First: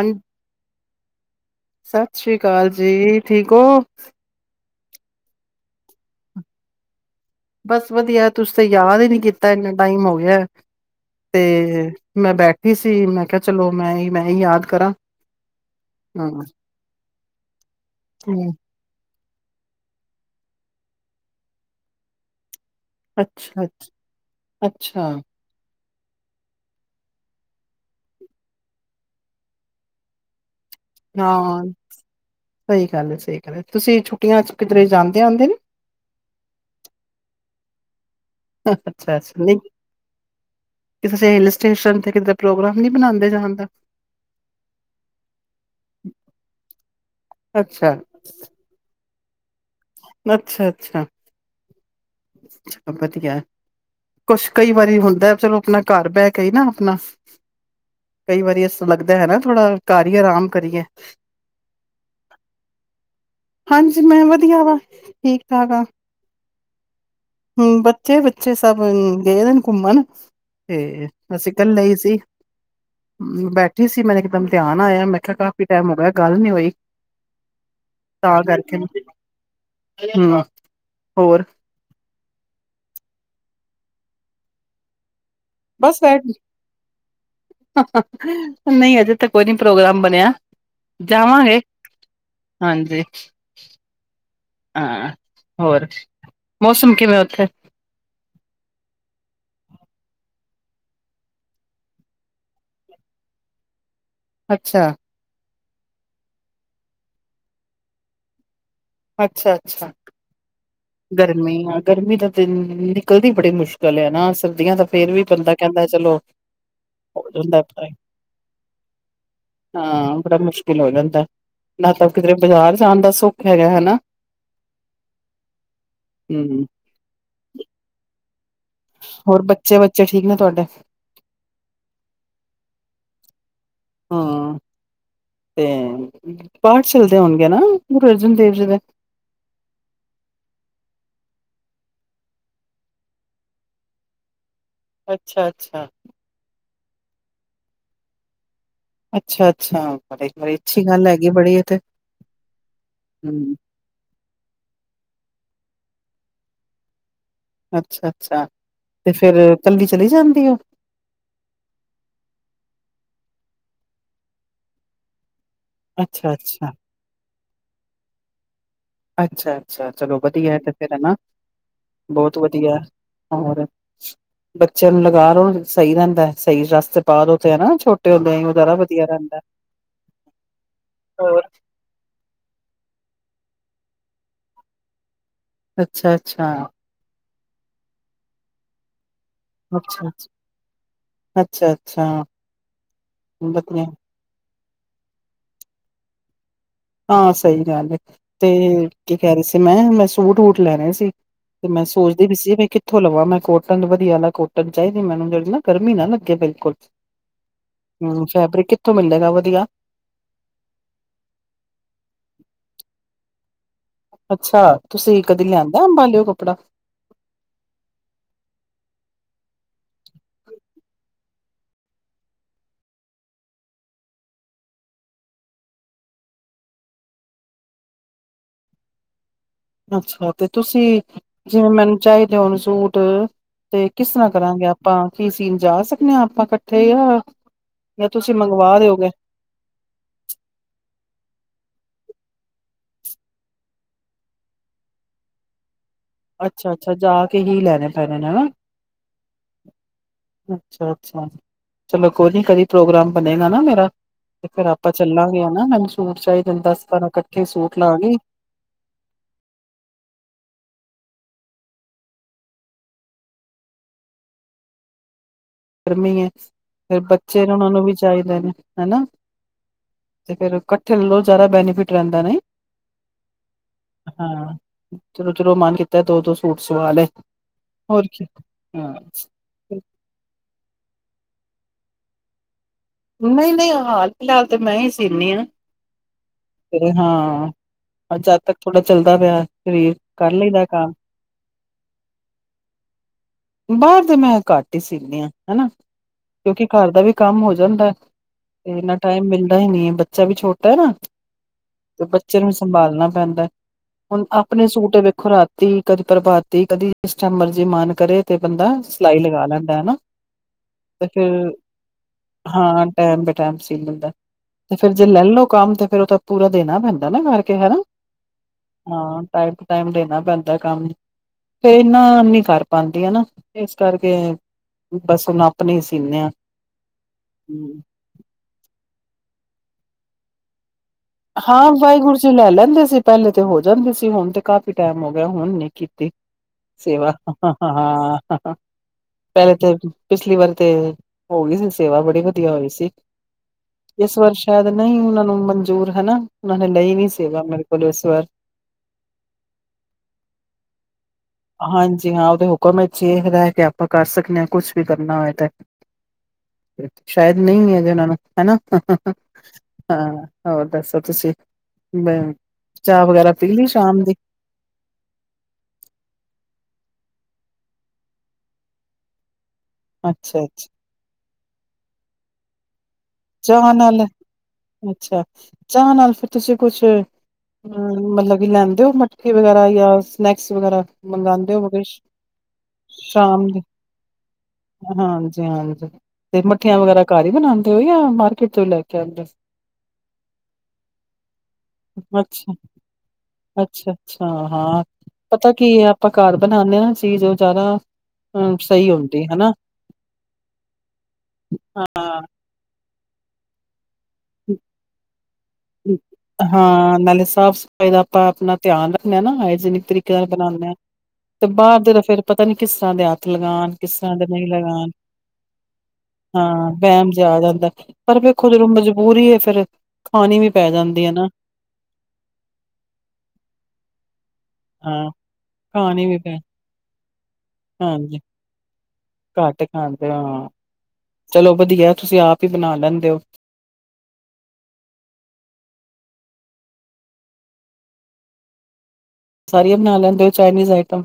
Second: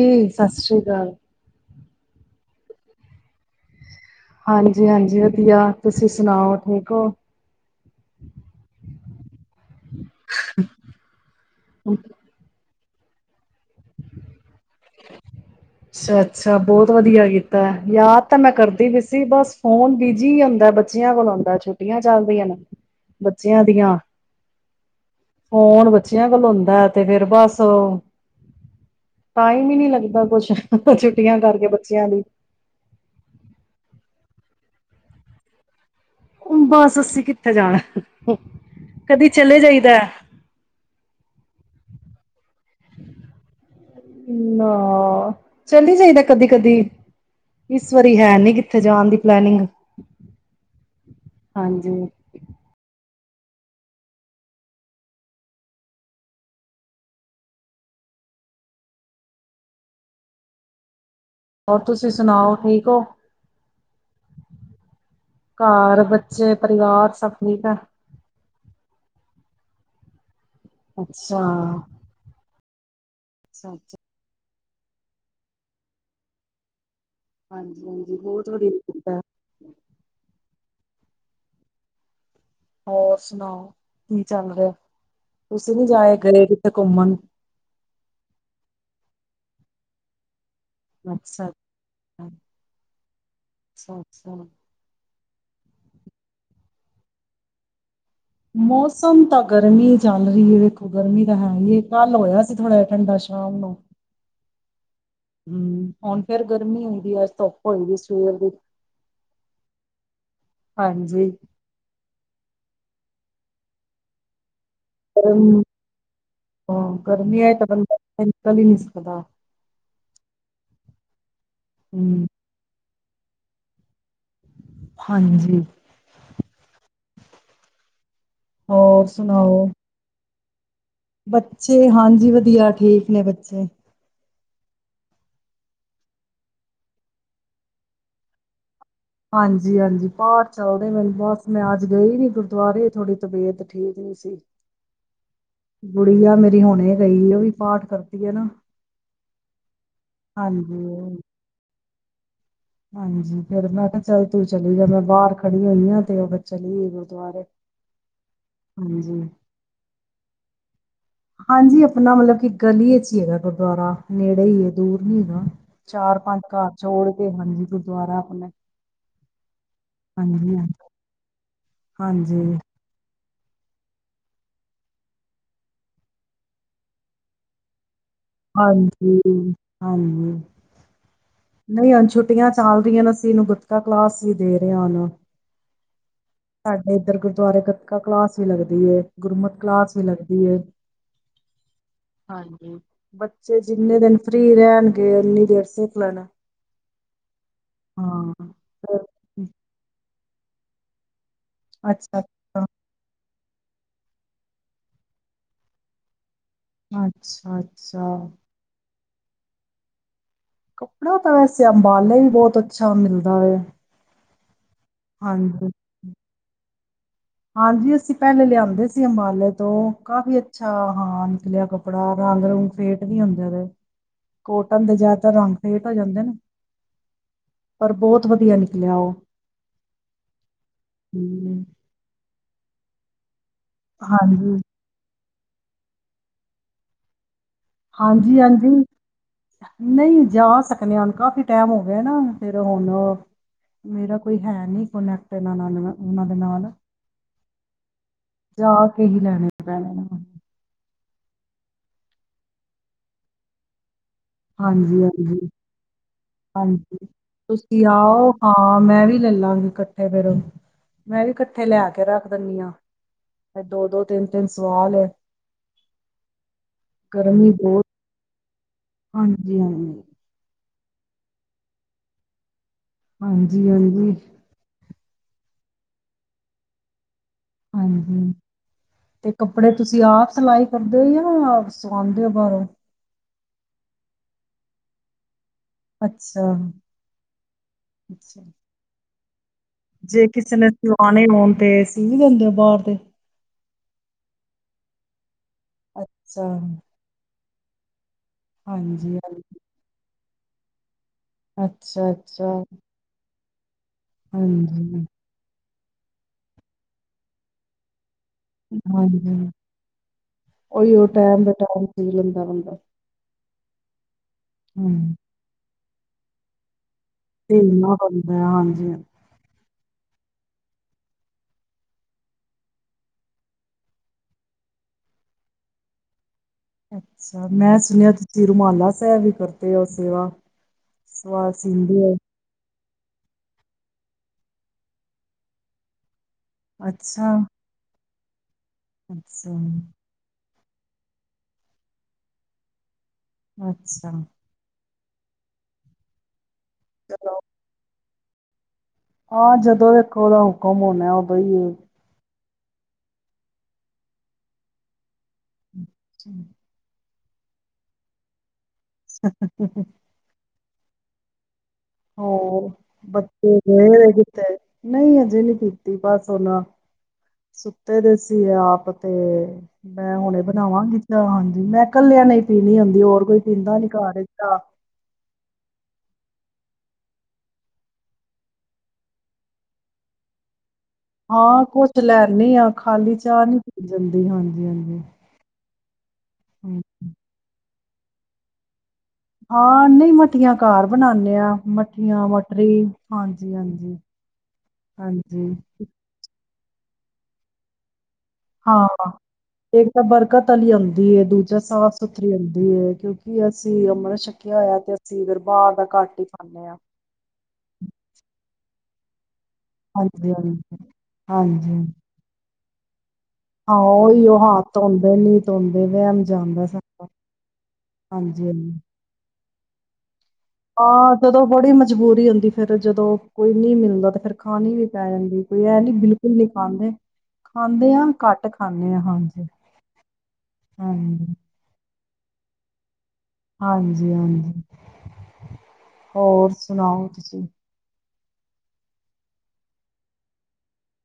ਹਾਂ ਸਤਿ ਸ੍ਰੀ ਅਕਾਲ। ਸਤਿ ਸ੍ਰੀ ਅਕਾਲ ਜੀ। ਠੀਕ ਹੋ। ਹਾਂਜੀ-ਹਾਂਜੀ ਵਧੀਆ ਤੁਸੀਂ ਸੁਣਾਓ ਠੀਕ ਹੋ। ਬਸ ਵਧੀਆ ਤੁਸੀ ਤੇ ਯਾਦ ਹੀ ਨੀ ਕੀਤਾ ਇੰਨਾ ਟਾਈਮ ਹੋ ਗਿਆ। ਤੇ ਮੈਂ ਬੈਠ ਸੀ ਮੈਂ ਕਿਹਾ ਚਲੋ ਮੈਂ ਹੀ ਮੈਂ ਹੀ ਯਾਦ ਕਰਾਂ ਹਾਂ ਅੱਛਾ-ਅੱਛਾ ਬਹੁਤ ਵਧੀਆ ਕੀਤਾ ਯਾਦ ਤਾਂ ਹਮ ਮੈਂ ਕਰਦੀ ਵੀ- ਬਸ ਫੋਨ ਬਿਜੀ ਹੁੰਦਾ ਬੱਚਿਆਂ ਕੋਲ ਆਉਦਾ ਛੁੱਟੀਆਂ ਚੱਲਦੀਆਂ ਨੇ। ਬੱਚਿਆਂ ਅੱਛਾ ਅੱਛਾ ਦੀਆਂ ਅੱਛਾ ਫੋਨ ਬੱਚਿਆਂ ਕੋਲ ਹੁੰਦਾ ਏ ਤੇ ਫੇਿਰ ਬਸ ਟਾਈਮੀ ਨੀ ਲੱਗਦਾ ਕੁਛ ਛੁੱਟੀਆਂ ਹਾਂ ਕਰਕੇ ਬੱਚਿਆਂ ਦੀ ਸਹੀ ਗੱਲ ਹੈ ਸਹੀ ਗੱਲ ਹੈ ਤੁਸੀਂ ਛਟੀਆਂ ਚ ਕਿਧਰੇ ਜਾਂਦੇ ਆਉਂਦੇ ਨੀ। ਬਸ ਅੱਸੀ ਕਿੱਥੇ ਜਾਣਾ ਅੱਛਾ ਕਦੇ ਚਲੇ ਜਾਈਦਾ। ਕਿੇ ਹਿਲ ਸਟੇਸ਼ਨ ਤੇ ਕਿ ਨਾ ਚੱਲ ਜਾਈਦਾ ਕਦੀ ਕਦੀ ਅੱਛਾ ਇਸ ਵਾਰੀ ਹੈ ਨੀ ਕਿੱਥੇ ਜਾਣ ਦੀ ਪਲਨਿੰਗ ਅੱਛਾ ਅੱਛਾ ਅੱ ਵਧਆ ਕੁਛ ਕਈ ਵਾਰੀ ਹੁੰਦਾ ਚਲੋ ਆਪਣਾ ਘਰ ਬਹਿ ਕੇ ਹੀ ਨਾ ਆਪਣਾ ਕਈ ਵਾਰੀ ਇਸ ਲੱਗਦਾ ਹੈ ਨਾ ਥੋੜਾ ਕਰ ਹੀ ਆਰਾਮ ਕਰੀਏ ਤੁਸੀਂ ਸੁਣਾਓ ਠੀਕ ਹੋ ਹਾਂਜੀ ਮੈਂ ਵਧੀਆ ਵਾ ਠੀਕ ਠਾਕ ਆ ਤੇ ਪਰਿਵਾਰ ਸਭ ਠੀਕ ਹੈ। ਹਮ ਬੱਚੇ ਬੱਚੇ ਸਭ ਗਏਦੇ ਨੇ ਘੁੰਮਣ ਤੇ ਅੱਛਾ ਅਸੀਂ ਇਕੱਲ ਹੀ ਅੱਛਾ ਸੀ ਬੈਠੀ ਅੱਛਾ ਸੀ ਮੈ ਇਕਦਮ ਧਿਆਨ ਆਇਆ ਮੈਂ ਕਿਹਾ ਕਾਫੀ ਟਾਈਮ ਹੋ ਗਿਆ ਗੱਲ ਨੀ ਹੋਈ ਹਾਂਜੀ ਹਾਂਜੀ ਤਾਂ ਉਹ ਤੁਹਾਡੀ ਕਰਕੇ ਹਮ ਹੋਰ ਹੋਰ ਸੁਣਾਓ ਕੀ ਚੱਲ ਰਿਹਾ ਤੁਸੀਂ ਨੀ ਬਸ ਜਾਏ ਗਏ ਕਿਤੇ ਘੁੰਮਣ ਨਹੀਂ ਅਜੇ ਤੇ ਕੋਈ ਨੀ ਪ੍ਰੋਗਰਾਮ ਬਣਿਆ ਅੱਛਾ ਜਾਵਾਂਗੇ ਅੱਛਾ ਹਾਂਜੀ ਅੱਛਾ ਅੱਛਾ। ਹਾਂ ਹੋਰ ਮੌਸਮ ਕਿਵੇਂ ਉੱਥੇ ਮੌਸਮ ਤਾਂ ਗਰਮੀ ਚੱਲ ਰਹੀ ਹੈ ਦੇੇਖੋ ਗਰਮੀ ਤਾਂ ਹੈ ਹੀ ਕੱਲ ਹੋਇਆ ਸੀ ਥੋੜ੍ਹਾ ਜਿਹਾ ਠੰਡਾ ਸ਼ਾਮ ਨੂੰ ਅੱਛਾ ਹਮ ਹੁਣ ਫੇਰ ਗਰਮੀ ਹੋਈ ਦੀ ਅੱਜ ਧੁੱਪ ਹੋਈ ਸਵੇਰ ਦੀ ਅੱਛਾ ਅੱਛਾ ਹਾਂਜੀ ਗਰਮੀ ਆ ਗਰਮੀ ਦਾ ਦਿਨ ਨਿਕਲਦੀ ਬੜੀ ਮੁਸ਼ਕਿਲ ਹੈ ਨਾ ਅਸਲ ਵ ਫੇਰ ਵੀ ਬੰਦਾ ਗਰਮ ਕਹਿੰਦਾ ਚਲੋ ਹਾਂ, ਹੋ ਗਰਮੀ ਹੈ ਜਾਂਦਾ ਤਾਂ ਬੰਦਾ ਨਿਕਲ ਹੀ ਨਹੀਂ ਸਕਦਾ ਹਾਂ ਬੜਾ ਮੁਸ਼ਕਿਲ ਕਿਲ ਹੋੁੰ ਤਾਂ ਨਾ ਤਾਂ ਹਮ ਕਿਧਰੇ ਬਾਜ਼ਾਰ ਜਾਣ ਦਾ ਭੁੱਖ ਹੈਗ ਹਨਾ ਹਾਂਜੀ ਹਮ ਹੋਰ ਬੱਚੇ ਬੱਚੇ ਠੀਕ ਨੇ ਤੁਹਾਡੇ ਬੱਚੇ ਹਾਂਜੀ ਵਧੀਆ ਠੀਕ ਨੇ ਬੱਚੇ ਹਾਂ ਤੇ ਪਾਠ ਚਲਦੇ ਹੋਣਗੇ ਨਾ ਗੁਰੂ ਅਰਜਨ ਦੇਵ ਜੀ ਦੇ ਹਾਂਜੀ ਹਾਂਜੀ ਪਾਠ ਚੱਲਦੇ ਮੈਨੂੰ ਬਸ ਮੈਂ ਅੱਜ ਗਈ ਨੀ ਗੁਰਦੁਆਰੇ ਥੋੜ੍ਹੀ ਤਬੀਅਤ ਠੀਕ ਨਹੀਂ ਸੀ ਅੱਛਾ ਅੱਛਾ ਗੁੜੀਆ ਆ ਮੇਰੀ ਹੁਣੇ ਗਈ ਉਹ ਵੀ ਪਾਠ ਕਰਦੀ ਹੈ ਨਾ ਅੱਛਾ ਅੱਛਾ ਬੜ ਬੜੀ ਅੱਛੀ ਗੱਲ ਹਾਂਜੀ ਹੈਗੀ ਬੜੀ ਇਹਥੇ ਹਾਂਜੀ ਫੇਰ ਮੈਂ ਕਿਹਾ ਚੱਲ ਤੂੰ ਚਲੀ ਜਾ ਮੈਂ ਬਾਹਰ ਖੜੀਆਂ ਹੋਈਆਂ ਤੇ ਉਹ ਚਲੀ ਗੁਰਦੁਆਰੇ ਅੱਛਾ ਅੱਛਾ ਤੇ ਹਾਂਜੀ ਫੇਰ ਕੱਲੀ ਚਲੀ ਜਾਂਦੀ ਉਹ ਹਾਂਜੀ ਆਪਣਾ ਮਤਲਬ ਕਿ ਗਲੀਏ ਚ ਹੀ ਹੈਗਾ ਗੁਰਦੁਆਰਾ ਨੇੜੇ ਹੀ ਹੈ ਦੂਰ ਨੀ ਹੈਗਾ ਚਾਰ ਅੱਛਾ ਪੰਜ ਘਰ ਅੱਛਾ ਚ ਹੋਰ ਤੇ ਹਾਂਜੀ ਗੁਰਦੁਆਰਾ ਆਪਣੇ ਅੱਛਾ ਅੱਛਾ ਚਲੋ ਹਾਂਜੀ ਵਧੀਆ ਤੇ ਫਿਰ ਨਾ ਬਹੁਤ ਹਾਂਜੀ ਵਧੀਆ ਹੋਰ ਬੱਚਿਆਂ ਨੂੰ ਲਗਾ ਲੋ ਸਹੀ ਰਹਿੰਦਾ ਸਹੀ ਰਸਤੇ ਪਾ ਲੋੋ ਤੇ ਹਨਾ ਛੋਟੇ ਉਹ ਜ਼ਦਾ ਵਧੀਆ ਹਾਂਜੀ, ਰਹਿੰਦਾ ਹਾਂਜੀ, ਹੋਰ ਨਹੀਂ ਹੁਣ ਛੁੱਟੀਆਂ ਚੱਲ ਰਹੀਆਂ ਅਸੀਂ ਇਹਨੂੰ ਗੁਤਕਾ ਕਲਾਸ ਵੀ ਦੇ ਰਹੇ ਹਾਂ ਹਨ ਅੱਛਾ ਅੱਛਾ ਸਾਡੇ ਗਤਕਾ ਕਲਾਸ ਵੀ ਲੱਗਦੀ ਏ ਗੁਰਮਤ ਕਲਾਸ ਵੀ ਅੱਛਾ-ਅੱਛਾ, ਲਗਦੀ ਹੈ ਅੱਛਾ-ਅੱਛਾ ਹਾਂਜੀ ਬੱਚੇ ਵਧੀਆ ਜਿੰਨੇ ਦਿਨ ਫਰੀ ਰਹਿਣਗੇ ਇੰਨੀ ਦੇਰ ਸਕ ਲੈਣਾ ਹਾਂ ਸਹੀ ਗੱਲ ਹੈ ਤੇ ਕੀ ਕਹਿ ਰਹੇ ਸੀ ਮੈਂ ਮੈਂ ਸੂਟ ਵੂਟ ਲੈਣੇ ਸੀ ਤੇ ਮੈਂ ਸੋਚਦੀ ਵੀ ਸੀ ਅੱਛਾ-ਅੱਛਾ, ਮੈਂ ਕਿੱਥੋਂ ਲਵਾਂ ਮੈਂ ਕੋਟਨ ਵਧੀਆਾ ਕੋਟਨ ਚਾਹੀਦੀ ਮੈਨੂੰ ਜਿਹੜੀ ਨਾ ਗਰਮੀ ਨਾ ਲੱਗੇ ਪਲੀ ਅੱਛਾ ਅੱਛਾ ਤੋਂ ਮਿਲਦਾਗਾ ਵਧੀਆ ਕ ਕਪਰਾ ਤਾਂ ਵੈਸੇ ਅੰਬਾਲੇ ਵੀ ਬਹੁਤ ਅੱਛਾ ਮਿਲਦਾ ਹੈ ਅੱਛਾ ਤੁਸੀਂ ਕਦੀ ਲਿਆਂਦਾ ਅੰਬਆ ਲਿਓ ਕਪੜਾ ਹਾਂਜੀ ਅਸੀਂ ਪਹਿਲੇ ਲਿਆਂਦੇ ਸੀ ਅੰਬਾਲੇ ਤੋਂ ਕਾਫ਼ੀ ਅੱਛਾ ਹਾਂ ਨਿਕਲਿਆ ਕੱਪੜਾ ਰੰਗ ਰੂੰਗ ਫੇਟ ਨਹੀਂ ਹੁੰਦੇਦੇ ਕੋਟਨ ਦੇ ਜ਼ਿਆਦਾਤਰ ਰੰਗ ਫੇਟ ਹੋ ਜਾਂਦੇ ਨਾ ਪਰ ਬਹੁਤ ਵਧੀਆ ਨਿਕਲਿਆ ਉਹ ਅੱਛਾ ਤੇ ਤੁਸੀਂ ਹੂੰ, ਜਿਵੇਂ ਮੈਨੂੰ ਚਾਹੀਦੇ ਉਹਨ ਸੂਟ ਤੇ ਕਿਸ ਤਰ੍ਹਾਂ ਹਾਂਜੀ, ਕਰਾਂਗੇ ਆਪਾਂ ਕੀ ਅਸੀਂ ਜਾ ਸਕਦੇ ਹਾਂ ਆਪਾਂ ਇਕੱਠੇ ਆ ਹਾਂਜੀ ਹਾਂਜੀ ਨਹੀਂ ਜਾ ਸਕਦੇ ਹੁ ਕਾਫੀ ਟਾਈਮ ਹੋ ਨਾ ਫੇਿਰ ਹੁਣ ਮੇਰਾ ਕੋਈ ਹੈ ਨੀ ਕੋਨੈਕਟ ਇਹਨਾਂ ਨਾਲ ਉਹਨਾਂ ਦੇ ਨਾਲ ਅੱਛਾ ਅੱਛਾ ਜਾ ਕੇ ਹੀ ਲੈਣੇ ਪੈਣੇ ਨੇ ਹਨਾ ਜਾ ਕੇ ਹੀ ਲੈਣੇ ਪੈਣੇ ਨੇ ਹੁਣ। ਅੱਛਾ ਅੱਛਾ ਚਲੋ ਕੋਈ ਨੀ ਕਦੀ ਪ੍ਰੋਗਰਾਮ ਬਣੇਗਾ ਨਾ ਮੇਰਾ ਤੇ ਫੇਰ ਆਪਾਂ ਹਾਂਜੀ ਚੱਲਾਂਗੇ ਹਾਂਜੀ ਹਨਾ ਮੈਨੂੰ ਸੂਟ ਚਾਹੀਦੇ ਨੇ ਦਸ ਹਾਂਜੀ ਬਾਰਾਂ ਇਕੱਠੇ ਸੂਟ ਤੁਸੀਂ ਲਾਂਗੇ ਆਓ ਹਾਂ ਮੈਂ ਵੀ ਲੈਲਾਂਗੀ ਇਕੱਠੇ ਫੇਿਰ ਮੈਂ ਵੀ ਇਕੱਠੇ ਲੈ ਕੇ ਰੱਖ ਦਿੰਦੀ ਆਾਂ ਦੋ ਦੋ ਤਿੰਨ ਤਿੰਨ ਸਵਾਲ ਗਰਮੀ ਹੈ ਫਿਰ ਬੱਚੇ ਗਰਮੀ ਨੇ ਉਹਨਾਂ ਨੂੰ ਬਹੁਤ ਵੀ ਚਾਹੀਦੇ ਨੇ ਹਨਾ ਹਾਂਜੀ ਹਾਂਜੀ ਤੇ ਫਿਰ ਕ ਥ ਜ਼ਿਆਦਾ ਬੈਨੀਫਿਟ ਰਹਿੰਦਾ ਨੇ ਹਾਂਜੀ ਹਰ ਜੀ ਚਲੋ ਚਲੋ ਮਨ ਕੀਤਾ ਦੋ ਦੋ ਸੂਟ ਸਵਾ ਲਏ ਹੋਰ ਕੀ ਹਾਂਜੀ ਹਾਂ ਤੇ ਕੱਪੜੇ ਤੁਸੀਂ ਆਪ ਸਿਲਾਈ ਕਰਦੇ ਹੋ ਜਾਂ ਸੁਖਉਦੇ ਹੋ ਬਾਹਰੋਂ ਨਹੀਂ ਨਹੀਂ ਹਾਲ ਫਿਲਹਾਲ ਤੇ ਮੈਂ ਹੀ ਸੀਦੀ ਅੱਛਾ ਹਾਂ ਹਾਂ ਜ ਅੱਛਾ ਤੱਕ ਥੋੜਾ ਚੱਲਦਾ ਦਾ ਪਿਆ ਸਰੀਰ ਜੇ ਕਰ ਕਿਸੇ ਲਈਦਾ ਨੇ ਕੰਮ ਸਵਾਣੇ ਹੋਣ ਤੇਸੀ ਵੀ ਦਿੰਦੇ ਹੋ ਬਾਹਰ ਦੇ ਚਨੀਆਂ ਹਨਾ ਅੱਛਾ ਕਿਉਂਕਿ ਘਰ ਦਾ ਵੀ ਕੰਮ ਹੋ ਜਾ [unintelligible] ਤੇ ਇੰਨਾ ਹਾਂਜੀ ਟਾਈਮ ਹਾਂਜੀ ਮਿਲਦਾ ਹੀ ਨਹੀਂੀ ਹੈ ਬੱਚਾ ਬੱਚਾ ਵੀ ਛੋਟਾ ਹੈ ਨਾ ਤੇ ਅੱਛਾ ਬੱਚੇ ਨੂੰ ਅੱਛਾ ਸੰਭਾਲਣਾ ਪੈਂਦਾ ਹੁਣ ਆਪਣੇ ਸੂਟ ਹਾਂਜੀ ਵੇਖੋ ਰਾ ਕਦੀ ਪ੍ਰਭਾਤੀ ਕਦੀ ਜਿਸ ਟਮ ਮਰਜ਼ੀ ਮਾਣ ਕਰੇ ਤੇ ਬੰਦਾ ਸਿਲਾਈ ਹਾਂਜੀ ਲਗਾ ਲੈਂਦਾ ਹਨਾ ਉਹੀਓ ਤੇ ਫਿਰ ਟਾਈਮ ਦਾ ਟਾਈਮ ਸੀ ਲੈਂਦਾ ਬੰਦਾ ਹਾਂ ਟਾਈਮ ਪ ਟਾਈਮ ਸੀ ਬੰਦਾ ਤੇ ਫੇਰ ਜੇ ਹਮ ਲੈਲਓ ਕੰਮ ਤੇ ਫੇਰ ਉਹ ਤਾਂ ਪੂਰਾ ਦੇਣਾ ਭੈ ਨਾ ਕਰਕੇ ਹਨਾ ਦੇਣਾ ਪੈਂਦਾ ਹੈ, ਹਾਂਜੀ ਹਾਂ ਟਾਈਮ ਦੇਣਾ ਪੈਂਦਾ ਕੰਮ ਫਿਰ ਇਹਨਾ ਨ ਕਰ ਪਾਉਂਦੀ ਆ ਨਾ ਇਸ ਕਰਕੇ ਬਸ ਨੱਪਣੇ ਸੀਨ ਆ ਅੱਛਾ ਮੈਂ ਸੁਣਿਆ ਤੁਸੀਂ ਰੁਮਾਲਾ ਸ ਵੀ ਕਰਦੇ ਉਹ ਸੇਵਾ। ਸਵਾ ਹਾਂ ਸੀਂਦੀ ਹੈ ਵਾਹਿਗੁਰੂ ਜੀ ਲੈ ਲੈਂਦੇ ਸੀ ਪਹਿਲੇ ਤੇ ਹੋ ਜਾਂਦੇ ਸੀ ਹੁਣ ਤੇ ਕਾਫ਼ੀ ਟਾਈਮ ਹੋ ਗਿਆ ਹੁਣ ਨ ਕੀਤੀ। ਸੇਵਾ ਅੱਛਾ ਹਾਂ। ਹਾਂ ਹਾਂ। ਅੱਛਾ ਪਹਿਲੇ ਤਾਂ ਪਿਛਲੀ ਵਾਰ ਤੇ ਹੋ ਗਈ ਸੀ ਸੇਵਾ ਬੜੀ ਵਧੀਆ ਹੋਈ ਸੀ। ਅੱਛਾ। ਇਸ ਵਾਰ ਸ਼ਾਇਦ ਨਹੀਂ ਉਹਨਾਂ ਨੂੰ ਜ਼ੂਰ ਹਨਾ। ਉਹਨਾਂ ਨੇ ਲਈ ਨੀ ਚਲੋ ਸੇਵਾ ਮੇਰੇ ਕੋਲ ਇਸ ਵਾਰ। ਹਾਂ ਜਦੋਂ ਵੇਖੋ ਉਹਦਾ ਹੁਕਮ ਹੋਣਾ ਹੀ ਹਾਂਜੀ ਹਾਂ ਉਹਦੇ ਹੂ ਮ ਵਿੱਚ ਹੀ ਰਹਿ ਕੇ ਆਪਾਂ ਕਰ ਸਕਦੇ ਹਾਂ ਕੁਛ ਵੀ ਕਰਨਾ ਹੋਏ ਤੇ। [inaudible] ਸ਼ਾਇਦ ਨਹੀਂ [unintelligible] ਉਹਨਾਂ ਨੂੰ ਹਨਾ। ਹਾਂ। ਹੋਰ ਦੱਸੋ ਤੁਸੀਂ। ਹੋਰ ਚਾਹ ਵਗੈਰਾ ਪੀ ਬੱਚੇ ਲਈ ਗਏ ਸ਼ਾਮ ਹੋਏ ਦੀ ਕਿਤੇ, ਨਹੀਂ ਹਜੇ ਨਹੀਂ ਪੀਤੀ ਬਸ ਸੁੋ ਸੁੱਤੇ ਦੇ ਸੀ ਆਪ ਤੇ ਮੈਂ ਹੁਣੇ ਅੱਛਾ ਅੱਛਾ ਬਣਾਵਾਂਗੀ। ਹਾਂਜੀ ਮੈਂ ਕੱਲਿਆਂ ਨਹੀਂ ਪੀਣੀ ਹੁੰ ਚਾਹ ਨਾਲ ਅੱਛਾ ਚਾਹ ਨਾਲ ਫ ਤੁਸੀਂ ਕੁਛ ਮਤਲਬ ਕੀ ਲੈਂਦੇ ਹੋ ਮੱਠੀ ਵਗੈਰਾ ਯਾ ਸਨੈਕਸ ਵਗੈਰਾ। ਮੰਗਵਾਉਂਦੇ ਹਾਂ ਹੋਗੇ ਕੁਛ ਲੈਣੀ ਆ ਖਾਲੀ ਚਾਹ ਸ਼ਾਮ ਨੀ ਦੇ ਪੀ ਜਾਂਦੀ ਹਾਂਜੀ ਹਾਂਜੀ ਹਾਂਜੀ-ਹਾਂਜੀ ਤੇ ਮੱਠੀਆਂ ਹਮ। ਵਗੈਰਾ ਘਰ ਹੀ ਬਣਾਦੇ [unintelligible] ਮਾਰਕੇਟ ਚ ਲੈ ਹਾਂ ਨਹੀਂ ਮੱਠੀਆਂ ਘਰ ਬਣਾਉਦੇ ਆ ਮੱਠੀਆਂ, ਅੱਛਾ ਮਟਰੀ ਅੱਛਾ ਹਾਂਜੀ-ਹਾਂਜੀ, ਅੱਛਾ ਹਾਂਜੀ। ਖਾਣੇ ਹ ਚੀਜ਼ ਉਹ ਜ਼ਿਆਦਾ ਅ ਸਹੀ ਹਾਂ ਹੁੰਦੀ ਹਨਾ ਇੱਕ ਤਾਂ ਬਰਕਤ ਵਾਲੀ ਆਉਂਦੀ ਹੈ ਦੂਜਾ ਸਾਫ਼ ਹਾਂ ਸੁਥਰੀ ਆਉਂਦੀ ਹੈ ਕਿਉਂ ਕੀ ਅਸੀਂ ਮ੍ਰਤ ਛੱਕਿਆ ਹੋਇਆ ਤੇ ਅਸੀਂ ਇਧਰ ਹਾਂ ਨਾਲੇ ਸਾਫ਼ ਸਫ਼ਾਈ ਦਾ ਆਪਾਂ ਆਪਣਾ ਧਿਆਨ ਰੱਖ ਨ ਆ ਜਿੰਨੀ ਤਰੀਕੇ ਨਾਲ ਹਾਂਜੀ ਬਣਾਉਂਦੇ ਹਾਂ ਹਾਂਜੀ ਤੇ ਹਾਂਜੀ ਬਾਹਰ ਦੇ ਤਾਂ ਫਰ ਪਤਾ ਨੀ ਕਿਸ ਤਰ੍ਹਾਂ ਦੇ ਆ ਲਗਾਨ ਹਾਂ ਕਿਸ ਤਰ੍ਹਾਂ ਦੇ ਉਹੀ ਉਹ ਨਹੀਂ ਹੱਥ ਲਗਾਾਨ ਧੋਂਦੇ ਨਹੀਂ ਧੋਂਦੇ ਵਹਿਮ ਜਾਂਦਾ ਹਾਂ ਸਾਡਾ ਵਹਿਮ ਜਾ ਜਾਂਦਾ ਪਰ ਹਾਂਜੀ ਵੇਖੋ ਜਦੋਂ ਹਾਂਜੀ ਮਜਬੂਰੀ ਹੈ। ਫੇਿਰ ਹਾਂ ਜਦੋਂ ਬੜੀ ਮਜਬੂਰੀ ਹੁੰਦੀ ਫੇਿਰ ਜਦੋਂ ਕੋਈ ਨਹੀਂ ਮਿਲਦਾ ਤੇ ਫਿਰ ਖਾਣੀ ਵੀ ਪੈ ਹਾਂ ਜਾਂਦੀ ਕੋਈ ਇਹ ਨੀ ਖਾਣੀ ਵੀ ਬਿਲਕੁਲ ਪੈ ਨਹੀਂ ਖਾਂਦੇ ਖਾਂਦੇ ਹਾਂ ਘੱਟ ਖਾਂਦੇ ਆ ਹਾਂਜੀ ਘਟ ਖਾਂਦੇ ਹਾਂ ਹਾਂਜੀ ਚਲੋ ਵਧੀਆ ਤੁਸੀਂ ਆਪ ਬਣਾ ਲੈਂਦੇ ਹੋ। ਹਾਂਜੀ ਹਾਂਜੀ ਹੋਰ ਸੁਣਾਓ ਤੁਸੀਂ ਸਾਰੀਆਂ ਬਣਾ ਲੈਂਦੇ ਹੋ ਚਾਈਨੀਜ਼ ਆਈਟਮ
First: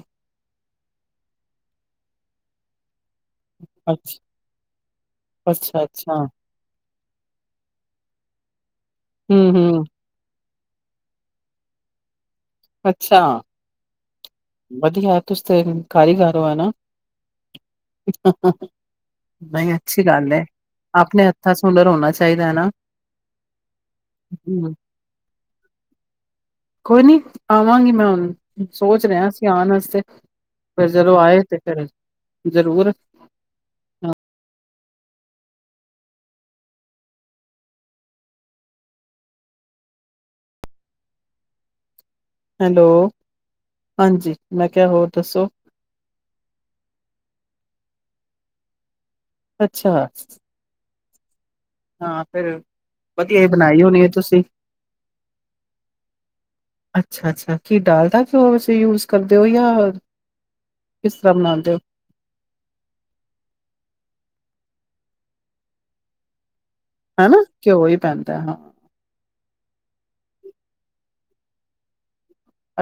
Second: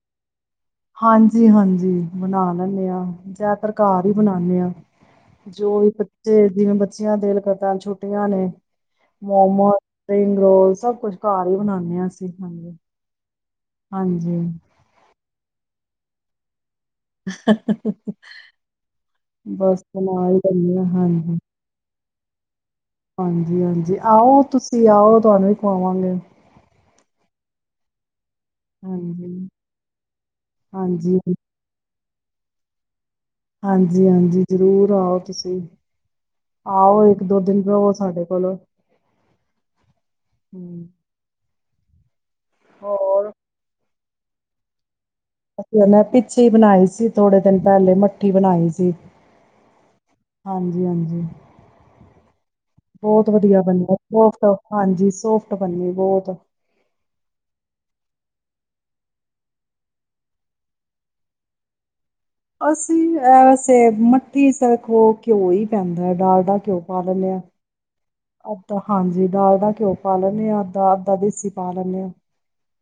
ਹਾਂਜੀ ਹਾਂਜੀ ਬਣਾ ਲੈਂਦੇ ਹਾਂ ਜ਼ਿਆਦਾਤਰ ਘਰ ਹੀ ਅੱਛਾ ਬਣਾਦੇ ਆਾਂ ਜੋ ਅੱਛਾ ਵੀ ਅੱਛਾ ਬੱਚੇ ਜਿਵੇਂ ਬੱਚਿਆਂ ਦਿਲ ਕਰ ਛੋਟੀਆਂ ਨੇ ਹੂੰ ਮੋਮੋ ਹੂੰ ਸਪਿੰਗ ਰੋਲ ਸਭ ਕੁਛ ਘਰ ਹੀ ਬਣਾਉਾਨਦੇ ਹਾਂ ਅਸੀਂ ਹਾਂਜੀ ਅੱਛਾ ਹਾਂਜੀ ਵਧੀਆ ਤੁਸੀ ਤੇ ਕਾਰੀਗਰੋਂ ਹੈ। ਨਾ ਨਹੀਂ ਬਸ ਸੁ ਅੱਛੀ ਗੱਲ ਹੀ ਹੈ ਜਾਂਦੀ ਹ ਆਪਣੇ ਹਾਂਜੀ ਹੱਥਾਂ ਚ ਹੁਨਰ ਹੋਣਾ ਚਾਹੀਦਾ ਨਾ ਹਾਂਜੀ ਹਾਂਜੀ ਆਓ ਹੂੰ ਤੁਸੀਂ ਆਓ ਤੁਹਾਨੂੰ ਵੀ ਕਮਾਵਾਂਗੇ ਆਵਾਂਜੀ ਮੈਮ ਸੋਚ ਰਿਹਾ ਅਸੀਂ ਆਉਣ ਵਾਸਤੇ ਫਰ ਜਦੋਂ ਹਾਂਜੀ, ਆਏ ਤੇ ਫਿਰ ਜ਼ਰੂਰ ਹਾਂਜੀ-ਹਾਂਜੀ ਜ਼ਰੂਰ ਆਓ ਤੁਸੀਂ ਆਓ ਇੱਕ ਦੋ ਦਿਨ ਰਓ ਸਾਡੇ ਕੋਲ ਹੈਲੋ ਹੋਰ ਹਾਂਜੀ ਮੈਂ ਕਿਹਾ ਹੋਰ ਦੱਸੋ -ਪਿੱਛੇ ਹੀ ਬਣਾਈ ਸੀ ਥੋੜੇ ਦਿਨ ਪਹਿਲੇ ਮੱਠੀ ਬਣਾਈ ਸੀ ਅੱਛਾ ਜੀ [inaudible] ਹਾਂ ਫਿਰ ਵਧੀਆ ਬਣਾਈ ਬਣਿਆ ਹੋਣੀ ਹੈ ਤੁਸੀਂ ਸੋਫਟ ਹਾਂਜੀ ਸੋਫਟ ਬਣੀ ਬਹੁਤ ਅੱਛਾ ਅੱਛਾ ਘੀ ਡਾਲ ਦਾ। ਸੌਸ ਯੂਜ ਕਰਦੇ ਹੋ ਯਾ ਕਿਸ ਤਰਾਂ ਬਣਾਉਂਦੇ ਊ। ਅਸੀਂ ਵੈਸੇ ਮੱਠੀ ਸਿਰਕ ਉਹ ਘਿਓ ਹੀ ਪੈਂਦਾ ਹੈ ਡਾਲਡਾ ਘਿਓ। ਹਨਾ ਘਿਓ ਹੀ ਪੈਦਾ। ਅਦਾ ਹਾਂਜੀ। ਡਾਲਡਾ ਘਿਓ ਪਾ ਲੈਂਦੇ ਹਾਂ ਅੱਧਾ ਅੱਧਾ ਦੇਸੀ ਪਾ ਲੈਂਦੇ ਹਾਂ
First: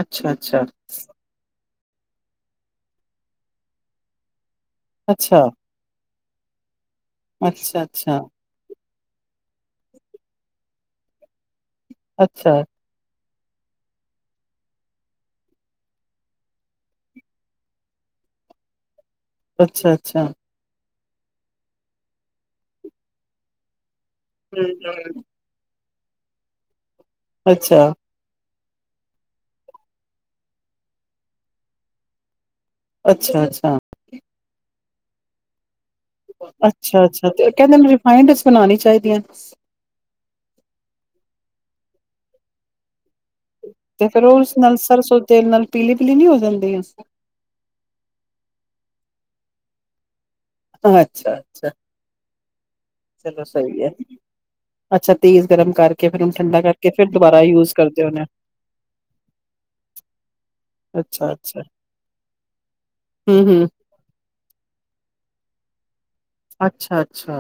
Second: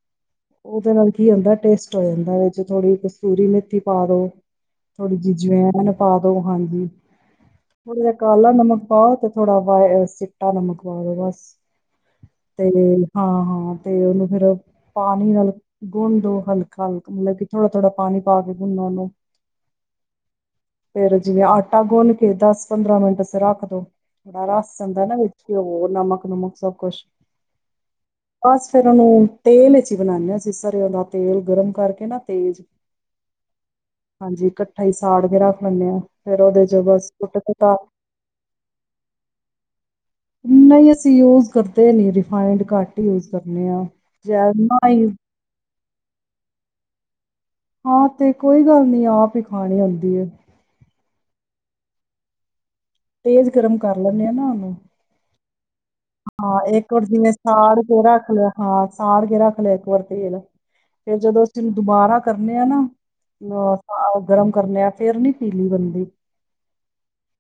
ਅੱਛਾ-ਅੱਛਾ, ਉਹਦੇ ਨਾਲ ਕੀ ਹੁੰਦਾ ਟੇਸਟ ਪੈਂਦਾ ਹੈ ਵਿੱਚ ਥੋੜ੍ਹੀ ਕਸੂਰੀ ਮਿੱਥਤੀ ਪਾ ਦੋ ਥੋੜੀ ਜਿਹੀ ਅੱਛਾ, ਜਵਾਇਣ ਪਾ ਦੋ ਹਾਂਜੀ। ਥੋੜਾ ਜਿਹਾ ਅੱਛਾ-ਅੱਛਾ, ਕਾਲਾ ਨਮਕ ਬਹੁਤ ਥੋੜਾ ਵ ਚਿੱਟਾ ਨਮਕ ਪਾ ਦੋ ਬਸ। ਅੱਛਾ, ਤੇ ਹਾਂ ਹਾਂ ਤੇ ਉਹਨੂੰ ਫੇਿਰ ਪਾਣੀ ਨਾਲ ਗੁੰਨ ਦੋ ਹਲਕਾ ਹਲਕਾ ਮਤਲਬ ਕਿ ਥੋੜਾ ਥੋੜਾ ਪਾਣੀ ਪਾ ਕੇ ਗੁੰਨ ਉਹਨੂੰ ਅੱਛਾ ਅੱਛਾ। ਫੇਿਰ ਜਿਵੇਂ ਆਟਾ ਗੁੰਨ ਕੇ ਦਸ ਪੰਦਰਾਂ ਮਿੰਟ ਵਸਤੇ ਰੱਖ ਦੋ। ਬੜਾ ਰਸ ਜਾਂਦਾ ਨਾ ਹੂੰ ਵਿੱਚ ਉਹ ਬਹੁ। ਨਮਕ ਨਮੁਕ ਸਭ ਕੁੁਸ਼। ਅੱਛਾ। ਬਸ ਫੇਰ ਉਹਨੂੰ ਤੇਲ ਵਿੱਚ। ਬਣਾਉਦੇ ਹਾਂ ਸੀ ਸਰਓ ਦਾ ਤੇਲ ਗਰਮ ਕਰਕੇ ਨਾ ਤੇਜ਼। ਅੱਛਾ ਅੱਛਾ। ਰਾਈ ਸਾੜ ਕੇ ਰੱਖ ਲੈਂਦੇ ਹਾਂ। ਫਿਰ ਉਹਦੇ ਚ ਅੱਛਾ ਬਸ ਅੱਛਾ ਸੁੱਟ ਅਤੇ ਦਿੱਤਾ ਕਹਿੰਦੇ ਨੇ ਰਿਫਾਈੰਡਸ ਬਣਾਉਣੀ ਚਾਹੀਦੀਆਂ। ਨਹੀਂ ਅਸੀਂ ਉਹ ਤਦੇ ਨੀ ਰਿਫਾਇੰਡ ਕਟ ਤੇ ਫੇਰ ਉਹ ਉਸ ਨਾਲ ਹੀ ਸਰਸੋਂ ਤੇਲ ਨਾਲ ਪੀਲੀ ਪੀਲੀ ਨੀ ਹੋ ਜਾਂਦੀ ਆ। ਹਾਂ ਤੇ ਕੋਈ ਗੱਲ ਨੀ ਆਪ ਹੀ ਖਾਣੀ ਹੁੰਦੀ ਏ। ਅੱਛਾ ਅੱਛਾ ਚਲੋ ਤੇਜ਼ ਗਰਮ ਸਹੀ ਹੈ ਕਰ ਲੈਂਦੇ ਆ ਨਾ ਉਹਨੂੰ ਅੱਛਾ ਤੇਜ ਗਰਮ ਕਰਕੇ। ਫਿਰ ਉਹਨੂੰ ਹਾਂ ਠੰਡਾ ਕਰਕੇ ਇੱਕ ਵਾਰ ਫਿਰ ਜਿਵੇਂ ਦੁਬਾਰਾ ਯੂਜ ਸਾੜ ਕੇ ਕਰਦੇ ਉਹਨੇ ਰੱਖ ਲਿਆ ਹਾਂ ਸਾੜ ਕੇ ਰੱਖ ਲਿਆ ਇੱਕ ਵਾਰ ਤੇਲ ਫਰ ਜਦੋਂ ਅੱਛਾ-ਅੱਛਾ ਅਸੀਂ ਨੂੰ ਦੁਬਾਰਾ ਕਰਨੇ ਆ ਨਾ ਹੂੰ-ਹੂੰ ਅ ਗਰਮ ਕਰਨੇ ਆ ਫੇਰ ਨੀ ਘੀ ਬੰਦੀ ਅੱਛਾ ਅੱਛਾ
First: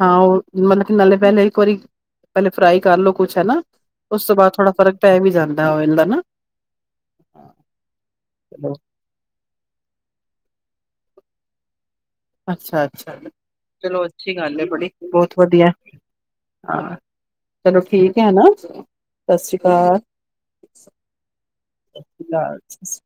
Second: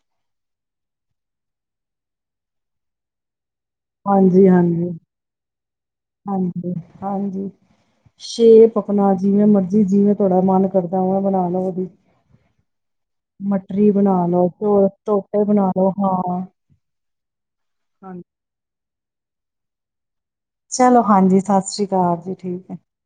ਹਾਂ ਉਹ ਮਤਲਬ ਕਿ ਨਾਲੇ। ਪਹਿਲੇ ਇੱਕ ਵਾਰੀ ਪਹਿਲੇ ਫਰਾਈ ਕਰਲੋ ਕੁਛ ਹਨਾ। ਉਸ ਤੋਂ ਹਾਂਜੀ, ਬਾਅਦ ਥੋੜਾ ਹਾਂਜੀ, ਫ਼ਰਕ ਪੈ ਵੀ ਜਾਂਦਾ ਓਇਲ ਦਾ ਨਾ। ਹਾਂਜੀ, ਹਾਂਜੀ ਚਲੋ ਸ਼ੇਪ ਅਪਨਾ ਜਿਵੇ ਮਰਜ਼ੀ। ਜਿਵੇਂ ਤੁਹਾਡਾ ਮਨ ਕਰਦਾ ਓਵੇ ਬਣਾ ਲਓ ਕਦੀ। ਅੱਛਾ -ਅੱਛਾ ਚਲੋ ਬਣਾ ਅੱਛੀ ਲਓ ਗੱਲ ਹੈ ਚੋ ਬੜੀ। ਬਹੁਤ ਟੋਟੇ ਬਣਾ ਵਧੀਆ ਲਓ ਹਾਂ ਹਾ। ਚਲੋ ਠੀਕ ਹਾਂਜੀ ਹੈ ਨਾ। ਸਤਿ ਸ਼੍ਰੀ ਅਕਾਲ। ਚਲੋ ਹਾਂਜੀ ਸਤਿ ਸ੍ਰੀ ਅਕਾਲ ਜੀ ਠੀਕ ਹੈ। ਅਕਾਲ।